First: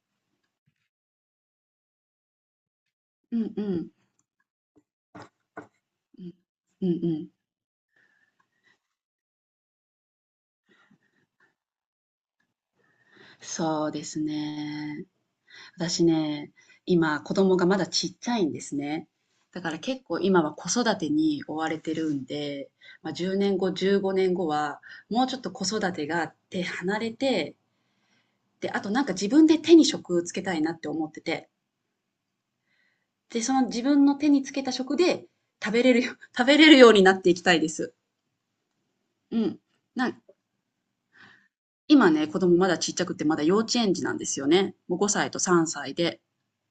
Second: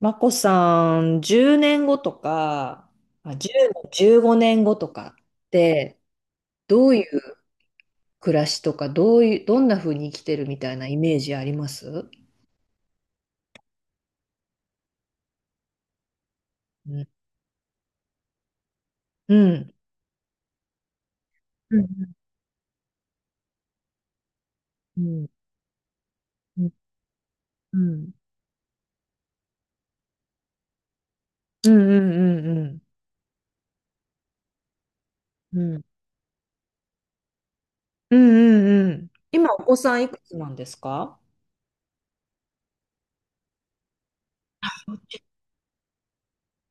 まこさん、10年後とか、うあ、んうん。10 5年後とかって、うん。うどんういううん。暮らしとか、どういう、どんな風に生きてるみたいなイメージあります？そうですね。私ね、うん。今子供がまだちっちゃいんですね。うだかん。ら結構今は子育てに追わうれてんるんで、まあ、10年後、15年後はうもんうちょっと子育てが手うんうん離れて、で、あと自分で手に職つけたいなって思ってて、うんうんうんで、その自分の手につけた食でう食んべれるよ、食べれるようになっていきたいです。うんうん。う今、おん。子さんいな、くつなんですか？ 今ね、子供まだちっちゃくてまだ幼稚園児なんですよね。もう5歳と3歳で。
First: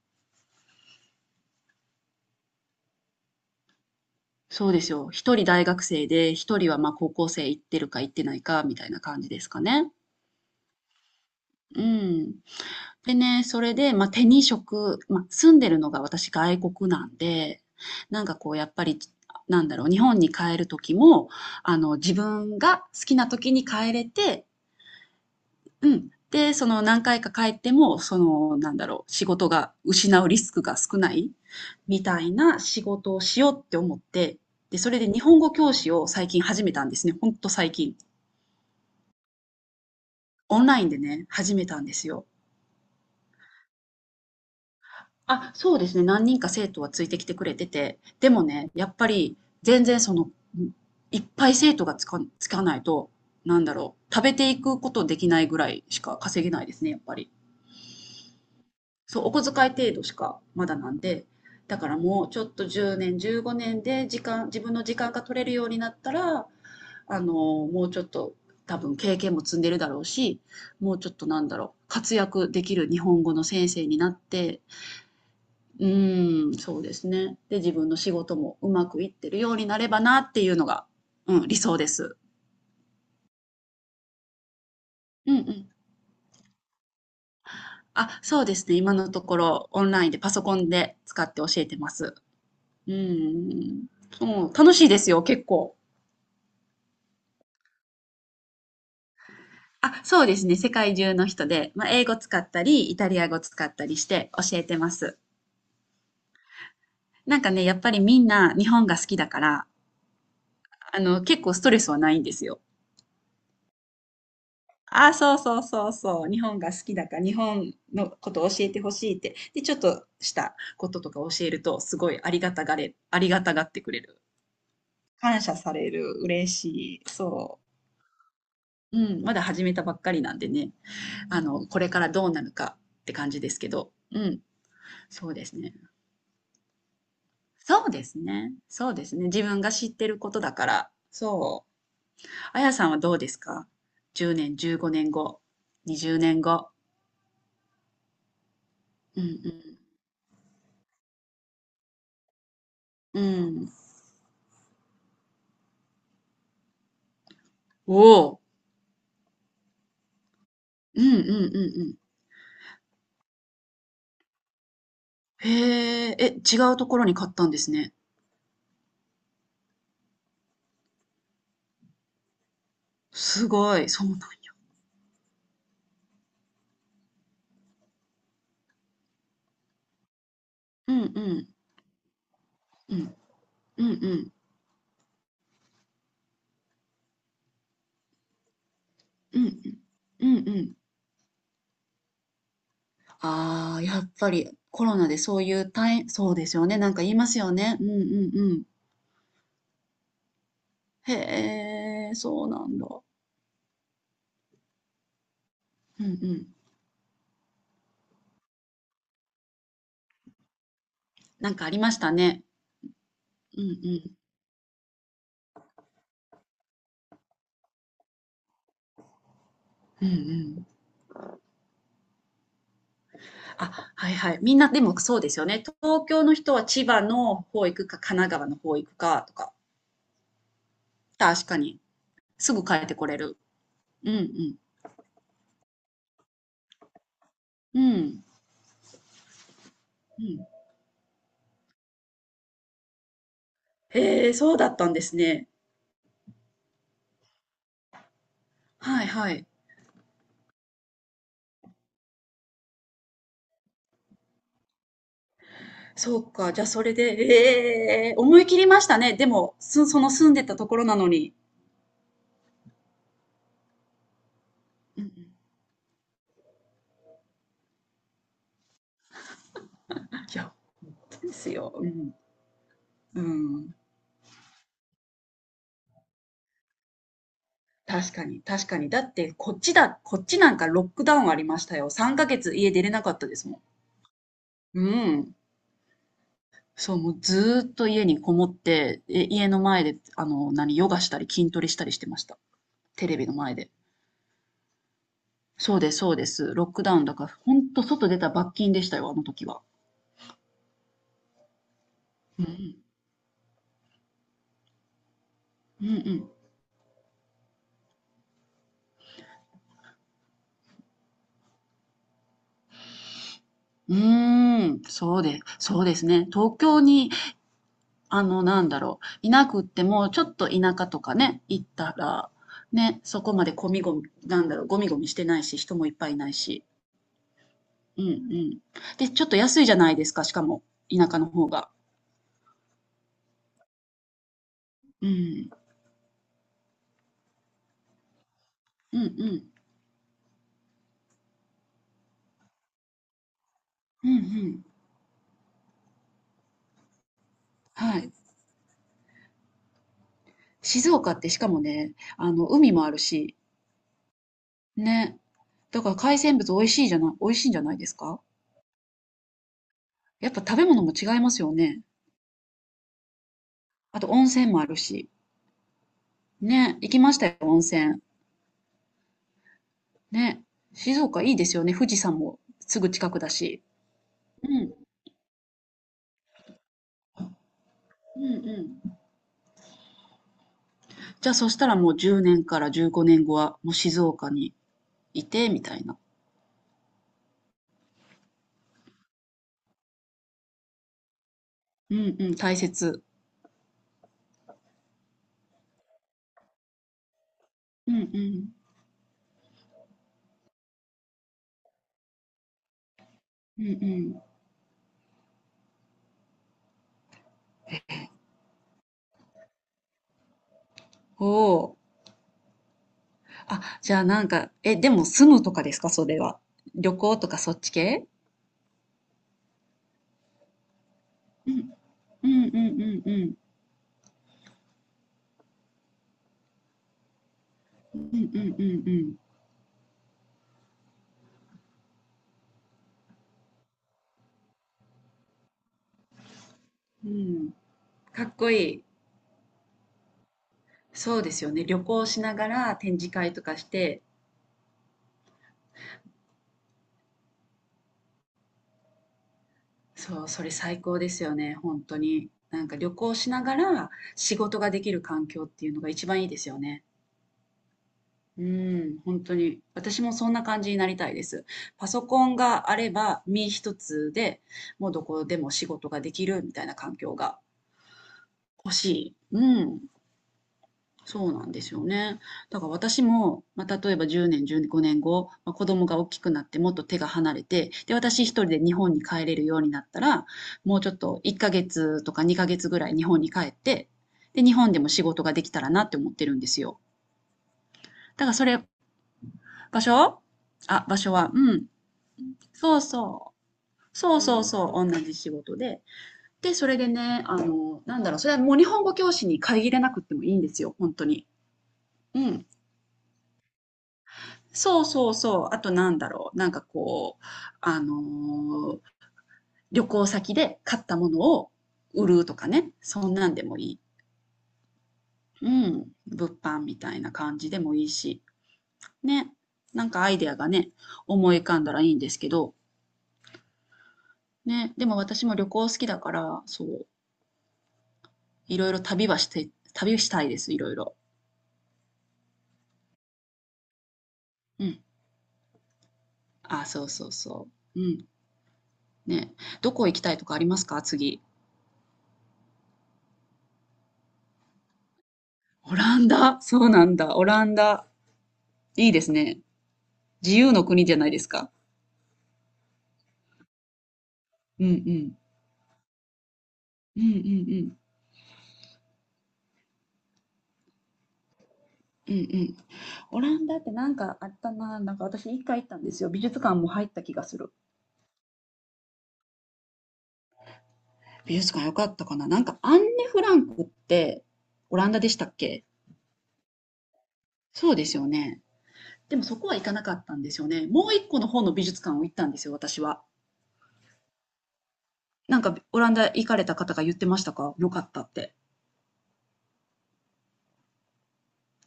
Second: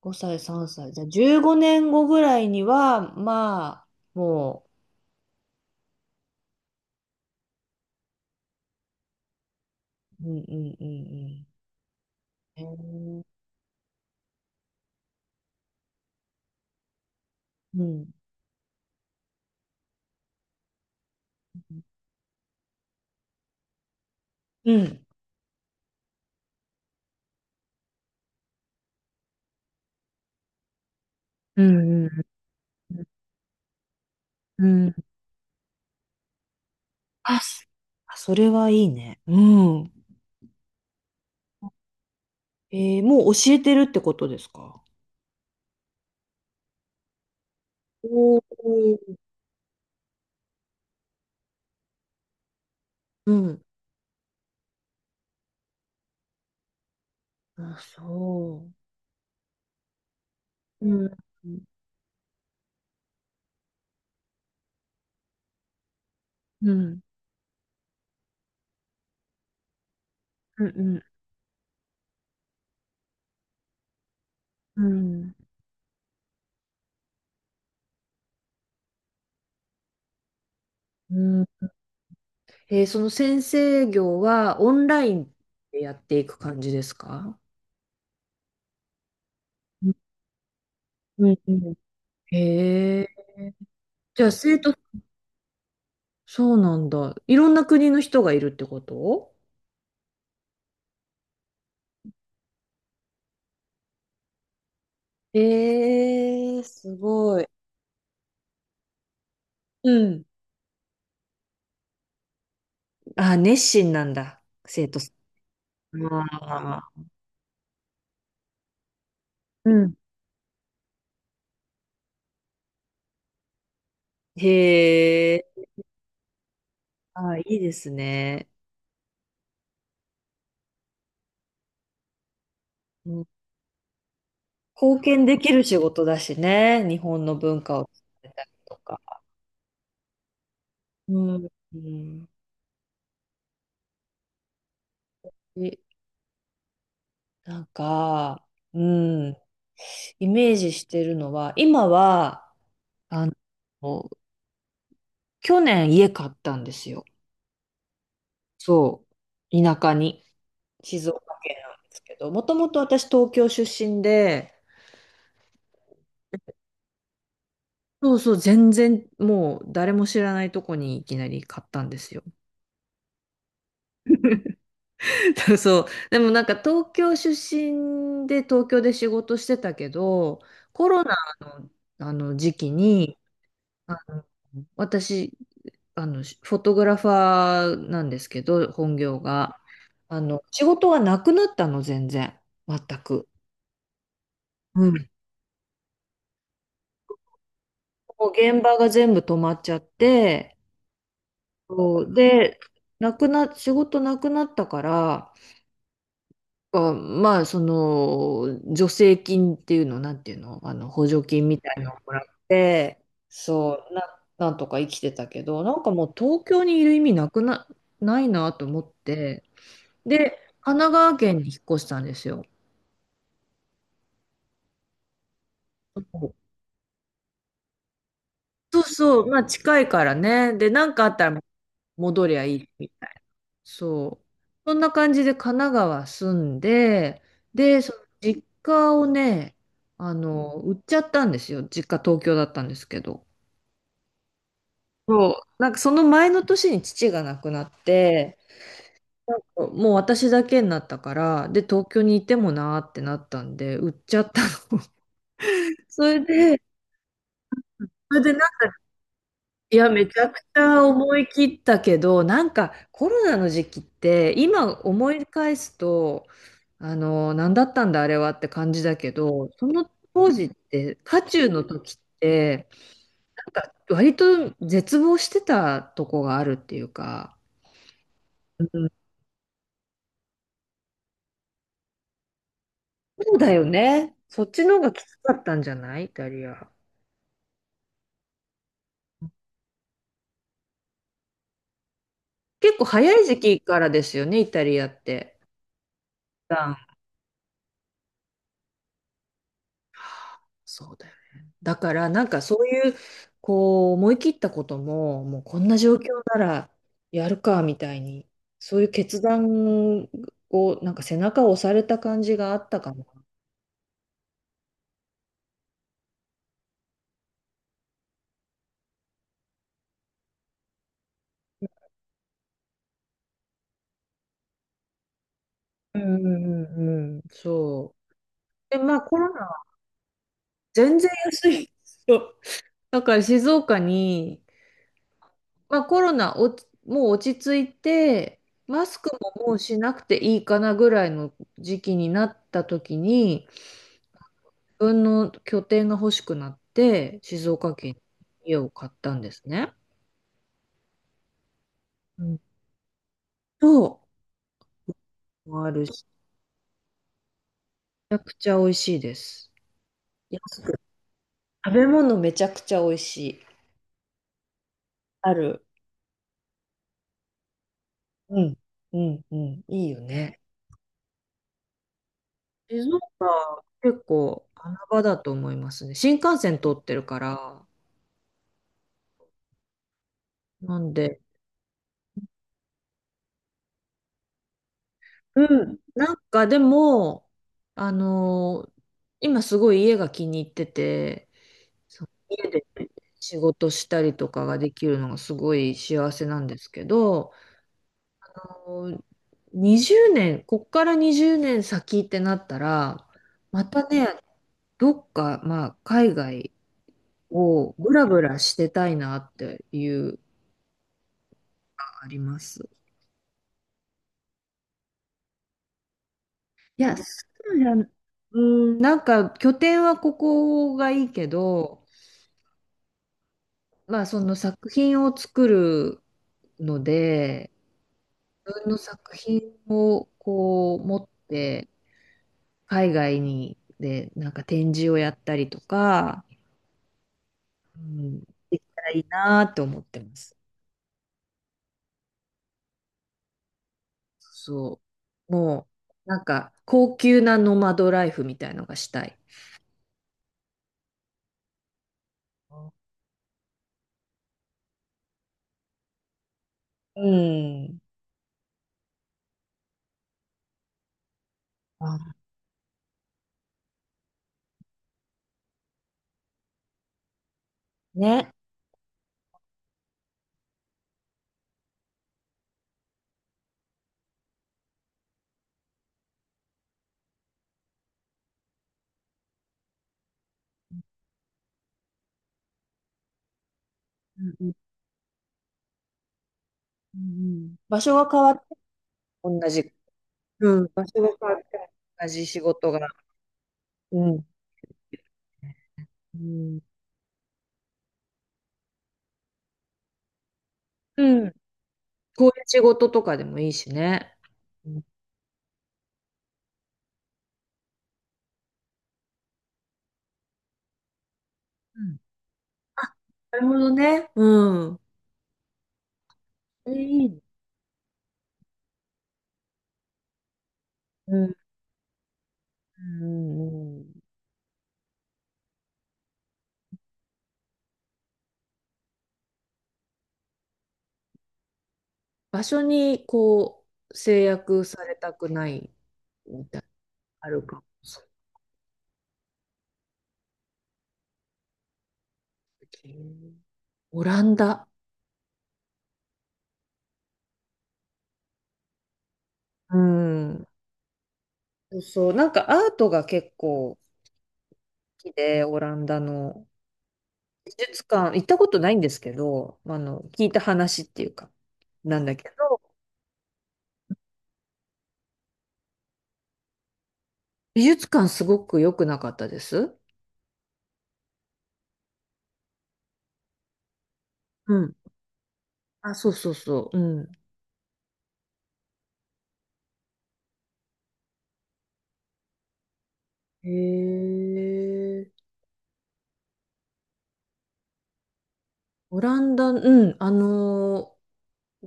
5 歳、3歳。じゃあ、15年後ぐらいには、まあ、もそうですよ。一人大学生で、一人はまあ高校生行ってるか行ってないかみたいな感じですかね。うんうんうんうん。うん。へでー。ね、それで、まあ、手に職、まあ、住んでるのが私外国なんで、うん。なんかこうやっぱり、なんだろう、日本に帰る時も、自分が好きな時に帰れて、うん。うん。で、その何回か帰っても、その、なんだろう、仕事が失うリスクが少ないうんみうんたいな仕うん事をしようって思って、うで、そん。れで日本語教師を最近始めたんですね。ほんあ、とそ最近。あ、それはいいね。うん。オンラインでね、始めたんですよ。もう教えてるってことですか？あ、そうですね。何人か生徒はついてきてくれてて、おでお。もね、やっぱり全然その、いっぱい生徒がつかないと、うなん。んだろう、食べていくことできないぐらいしか稼げないですね、やっぱり。あ、そそう、お小遣い程度しかまだう。なうんん。で、うん。だからもうちょっと10年、15年で時間、自分の時間が取れるようになったら、うんあの、もうちょっと多分経験も積んでるだろうし、うもうんちょっとなんだろう、活躍できる日本語の先生になって、うんうーん、そうですね。で、自分の仕事もうまくいってるようになればなっていうのが、ううん、理ん。想です。その先生業はオンライうンんうん。でやっていく感じですか？あ、そうですね。今のところオうンん。ラインでパソコンで使うってん教うえてます。ん。うへえ。ん。じそゃあう、生徒、楽しいですよ、結構。そうなんだ。いろんな国の人がいるってこと？あ、そうですね。世界中の人で、まあ、英語使ったり、イタリア語使ったりして教えてます。えー、すなごんい。かね、やっぱりみんな日本が好きだから、うん。あの、結構ストレスはないんですよ。あ、熱心なんだ。生徒。あ、そうそうそうそう。日本があ好きあ、だから、日本のことを教えてほしいって。で、うちょっん。としたこととか教えると、すごいありがたがれ、ありがたがってくれる。へ感え、謝される。嬉しい。ああ、いいそですね。う。うん。まだ始めたばっかりなんでね。あの、これからどうなるかっうてん。感じですけど、うん、貢献そうでできするね。仕事だしね、日本の文化を伝えたりとそうか。ですね。自分が知ってることだから。うん、そうん。う。あやさんはどうですか？ 10 年、15年後、え、20年後。なんか、ううん、んイメージしてるのは、今は、うん。あうん。の、去年家買ったんですよ。おお。そう、田舎に、うん静岡うんう県なんうんですん。けど、もともと私東京出身で、へえ、え、違うところに買ったんですね。そうそう、全然もう誰も知らないとこにいきなり買ったんですよ。すごい。そうなんや。そう。でもなんか東京出身で東京で仕事してたけど、コうんロナうん。の、あの時期うん。に、うんうあん。私、フォトグラファーなんですけど、本業うんうが。ん。うんう仕ん。事がなくなったの、全然。全く。ああ、やっぱりコうロナん。でそういう大そうですよね。なんか言いますよね。うんうんもうう現ん。場が全部止まっちゃって、そへえ、うそうで、なんだ。なくな、仕事なくなったから、うんうん。まあ、助成金っていうの、なんていうの、補助金なんみかたありいまのをしたもらっね。て、うんうそう、ん。なんとか生きてたけど、なんかもう東京にいる意味ないなと思って、うんうで、ん。神奈川県に引っ越したんですよ。あ、はいはい。みんなでもそうですよね。東京の人は千葉の方行くか、神奈川の方そう行くそかう、とまあか。近いからね。で、なんかあったら確かに。戻りゃすいぐい帰っみてこたいれな。る。うんうそう。ん。そんな感じで神奈川住んで、うで、そのん。実家をね、うん。売っちゃったんですよ。実家東京だったんですけど。へえ、そうだったんですそう。ね。なんかその前の年に父が亡くなって、はいはなんい。かもう私だけになったから、で、東京にいてもなーってなったんで、売っちゃったの。そそれうか、で、じゃあそれで、ええ、それで思い切りましたね。でも、いすや、そめのちゃ住んくでちたとこゃろなの思いに。切ったけど、なんかコロナの時期って、今うんうん。思いい返すと、何だったんだあれはって感じだけど、その当時っや、て、渦ほんで中すのよ。う時っん。て、うなんかん。割と絶望してたとこがあるっていうか、確かに、う確かに。ん、だってこっちだこっちなんかロックダウンありましたよ。3ヶ月家出れなかったそでうすだもよね。そっちのん。方うがきつかん。ったんじゃない、イタリア。そう、もうずーっと家にこもって、え、家の前で、ヨガしたり筋トレしたりしてました。結構テレ早いビの時前期で。からですよね、イタリアって。そうです。ロックダウンだから、ほんと外出た罰金でしたよ、あの時は。そうだよね。だからなんかうそうん。いうこう思い切ったことももうこんなうん状う況ん。ならやるかみたいに、そういう決断をなんか背中を押された感じがあったかも。うーん、そうですね。東京に、あの、なんだろう、いなくっても、ちょっと田舎とかね、行ったら、ね、そこまでゴミゴミ、なんだろう、ゴミゴミしてないし、人もいっうんぱいいないうんし。うんうん。そうんうう。ん。でまあで、コちょっロとナは安いじゃないですか、しかも、全然田舎の方安い。が。そう。だから静岡に、うん。まあ、コロナもう落ち着いてマスうんうクもん。もうしなくていいかなぐらいの時期になった時にうんうん。自分の拠点が欲しくなって、静岡県はい。に家を買ったんですね。静岡ってしかもね、うあん。の、海もあるし、と、ね。もあだるからし、海鮮物美味しいじゃない、美味しいんじゃないですめちか？ゃくちゃ美味しいです。やっぱ食安べく。物も違いますよ食ね。べ物めちゃくちゃ美味しい。あと温泉もあるし。ある。ね、行きましたよ、温泉。うん。うん。うん。いいよね。ね。静岡いいですよね、富士山もす静ぐ近くだ岡、し。結う構ん、穴場だと思いますね。新幹線通ってるから。うんうん。なんで、じゃあそしたらもう10年から15年後はもう静岡にいうて、みたん。いな。なんかでも、あのー今すごい家が気に入ってて、うそう、んうん、家大で切。仕事したりとかができるのがすごい幸せなんですけど、うんうあん。の20年、こっから20年先ってなったら、うまんうたね、ん。どっか、まあ、海外をブラブラしてたいなっていうのがおお。あります。あ、じゃあなんか、え、でも住むとかですか、それは。い旅や、そ行とかそうっじちゃん、系？うん、なんか拠点はここがいいけうん。ど、うんうんうんうん。まあその作品を作るので、うんう自分のんう作ん品をこう持って、海外に、で、なんか展示をやったりとか、うん。うん。うん、かっこできいたい。らいいなって思ってます。そうですよね。旅行しながら展示会とかして、そう。もう、なんか、高級なノマドライフみたいのがしたい。そう、それ最高ですよね、本当に。なんか旅行しながら仕事ができる環境っていうのが一番いいですよね。うん。うん、本当に。私もそんな感じになりたいです。パソあ、コンがあれば身一つで、もうどこでも仕事ができるみたいな環境がね。欲しい。うん。そうなんですよね。だから私も、まあ、例えば10年、15年後、まあ、子供が大きくなってもっと手が離れて、で、私一人で日本に帰れるようになったら、もうちょっと1ヶ月とか2ヶ月ぐらい日本に帰って、うんで、う日ん本でも仕事ができたらなって思ってるんですよ。うん。場所が変だかわらって、同じ。場所？うん。あ、場場所が所変は、わっうてん。も同じ仕事そが。うそう。うそうん。そうそう。同じ仕事で。うで、ん。それでね、あの、なんだろう、それはもう日本語教師に限らなくってもいいんですよ。本当うに。ん。うこういうん。仕事とかでもいいしね。うそん。うそうそう。あとなんだろう。なんかこう、あのー旅行先で買ったものをうん。売るとかね。あ、そんなんなでるもほいどい。ね。うん。うん。物販え、いみたいいなね。感じでもいいし。ね。なんかアイデアがね、う思ん。い浮かんだらいいんですけど。うんうん、ね。でも私も旅行好きだから、そう。いろいろ旅はして、旅したいです。いろいろ。場所にこう制約うん。されたくないみたいあ、なのそうそうあるそかもう。うしん。ね。どこ行きたいとかありますか、次？れない。オランダ。オランダ。そうなんだ。オランダ。いいですね。う自ん。由の国じゃないですか。そうそう、なんかアートが結構好うんうきん。で、オランダのうんう美ん術館、行ったことないんですけど、聞いた話っていうか、なんうん。だうんうけん。ど、オランダってなんかあったな。なんか私一回行ったんですよ。美術館も入った気がする。美術館すごく良くなかったです。美術館良かったかな。なんかアンネ・フランクってうん。オランダでしたっけ？あ、そうそうそう。うん。そうですよね。でもそこは行かなかったんですよね。もう一個の方の美術館を行ったんですよ、私は。へえ。なんかオランダ行かれた方が言ってましたか、良かったって。オランダ、うん、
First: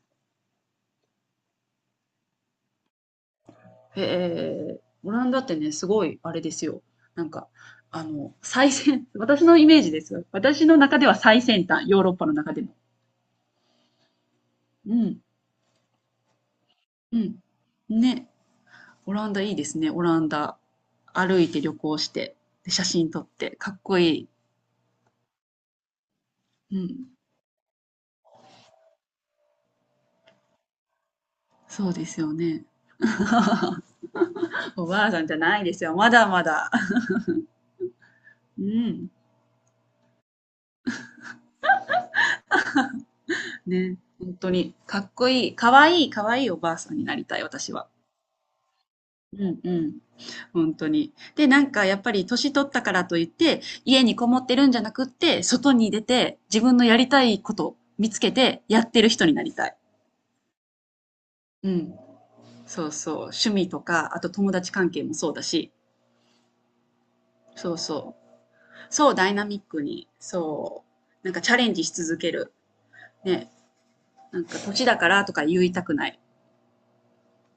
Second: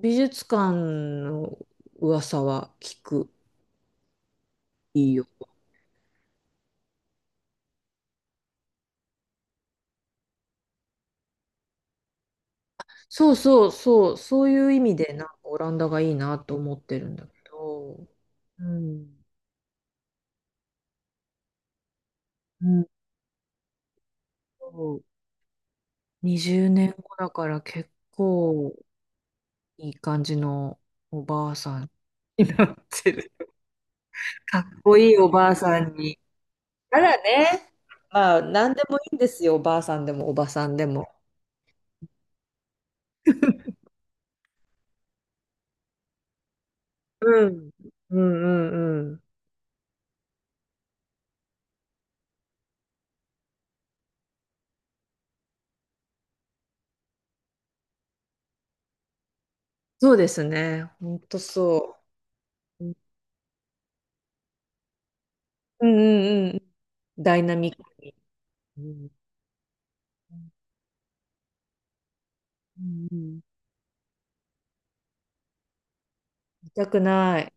美術館の噂は聞く。ええ、オいいラよ。ンダってね、すごいあれですよ。なんか、私のイメージですよ。私の中では最先端、ヨーロッパの中でも。そうそうそう、そういう意う味で、ん、なんかオランダがいいなと思ってるんうだけん。ど、ね、うオん、ランダいいですね、オランダ。歩いて旅行して、うで、写ん、真撮って、かっこいい。そう。20う年ん、後だから結構いい感じのおばあさそんうですよになね。っ てる。かっおこばあいいさんおじゃばあないでさすよ、んまに。だまだ。たらね。まあ、うなんでもいん、いんですよ、おばあさんでもおばさんでも。ね、本当に、かっこいい、かわいい、かわいいおばあさんになりたい、うん、私は。うん、うん、うん。うんうん。本当に。で、なんかやっぱり年取ったからといって、家にこもってるんじゃなくって、外に出て自分のやりたいこと見つけてやってる人になりたい。そうですね。ほんとうん。そう。そううんそう。趣味とか、あと友達関係もそうだし。うんうん。ダイナミそッうクに。そう。うんそう、ダイナミックに。うそう。なんかチャレンジし続ける。んうん。ね。なんか年だからとか言いたくない。痛たくない。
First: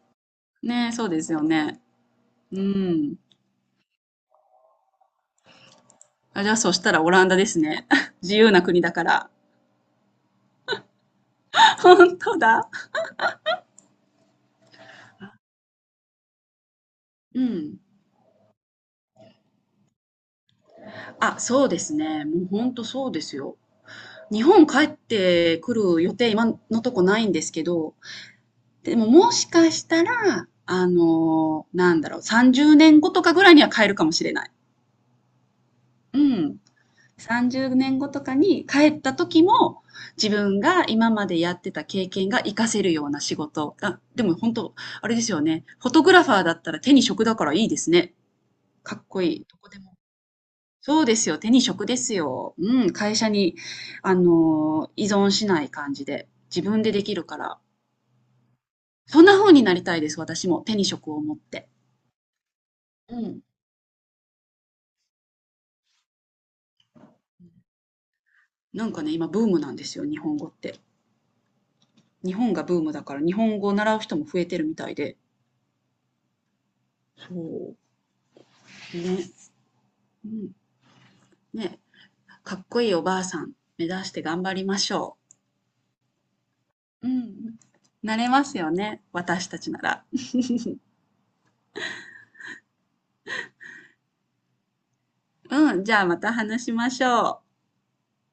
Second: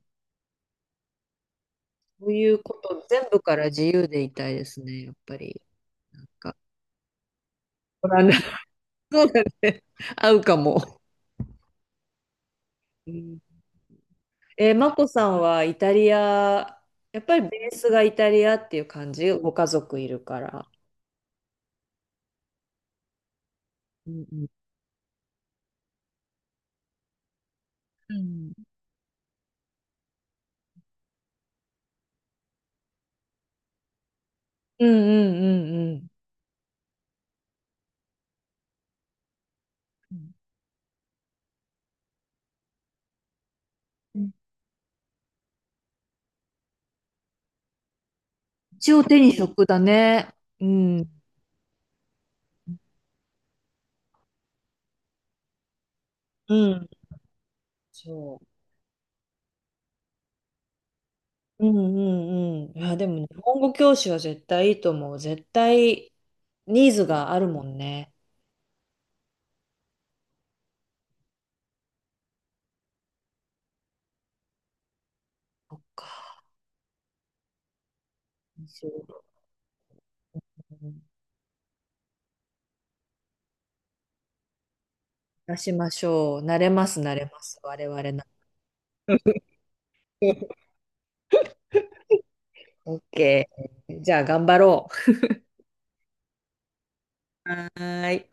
ね、そうですよね。そういううことん。全部から自由でいたいですね、やっぱり。なんあ、じゃか、あそしたらオランダですね。ご 覧な。 自 由な国だかそら。うだね。合うかも。本当だ。うん、マコさんはイタリア、やっぱうりベーん。スがイタリアっていう感じ、ご家族いるから。あ、そうですね。もうほんとそうですよ。うんう日ん本帰ってくる予定、今のとこないんですけど、うんでももしかしたら、あの、なんだろう、30年後とかぐらいには帰るかもしれない。うんうんうねん。30年後とかに帰った時も、うん。自分が今までやってた経験が活かせるような仕事。あ、うでん。も本当、あれですよね。フォトグラファーだったら手に職だからいいですね。一か応っ手こにいい。職だね。うそうでん。すよ。手に職ですよ。うん、会社に、依存しない感じで、う自分ん。でできるから。そう。そんな風になりたいです、私も。手に職を持っうて。んうんうん。いや、でもう日ん。本語教師は絶対いいと思う。絶対ニーズがあるもんね。なんかね、今ブームなんですよ、日本語って。日本がブームだから、日本語を習う人も増えてるみたいで。そっか。そう。そう。ね。うん。うん。ね。かっこいいおばあさん、目指して頑張りましょ出しましょう。慣れます、う。う慣れまん。す。我々なな。れますよね、私たちなら。OK。じゃあ頑張ろうん、じゃあまた話しましょう。う。はーい。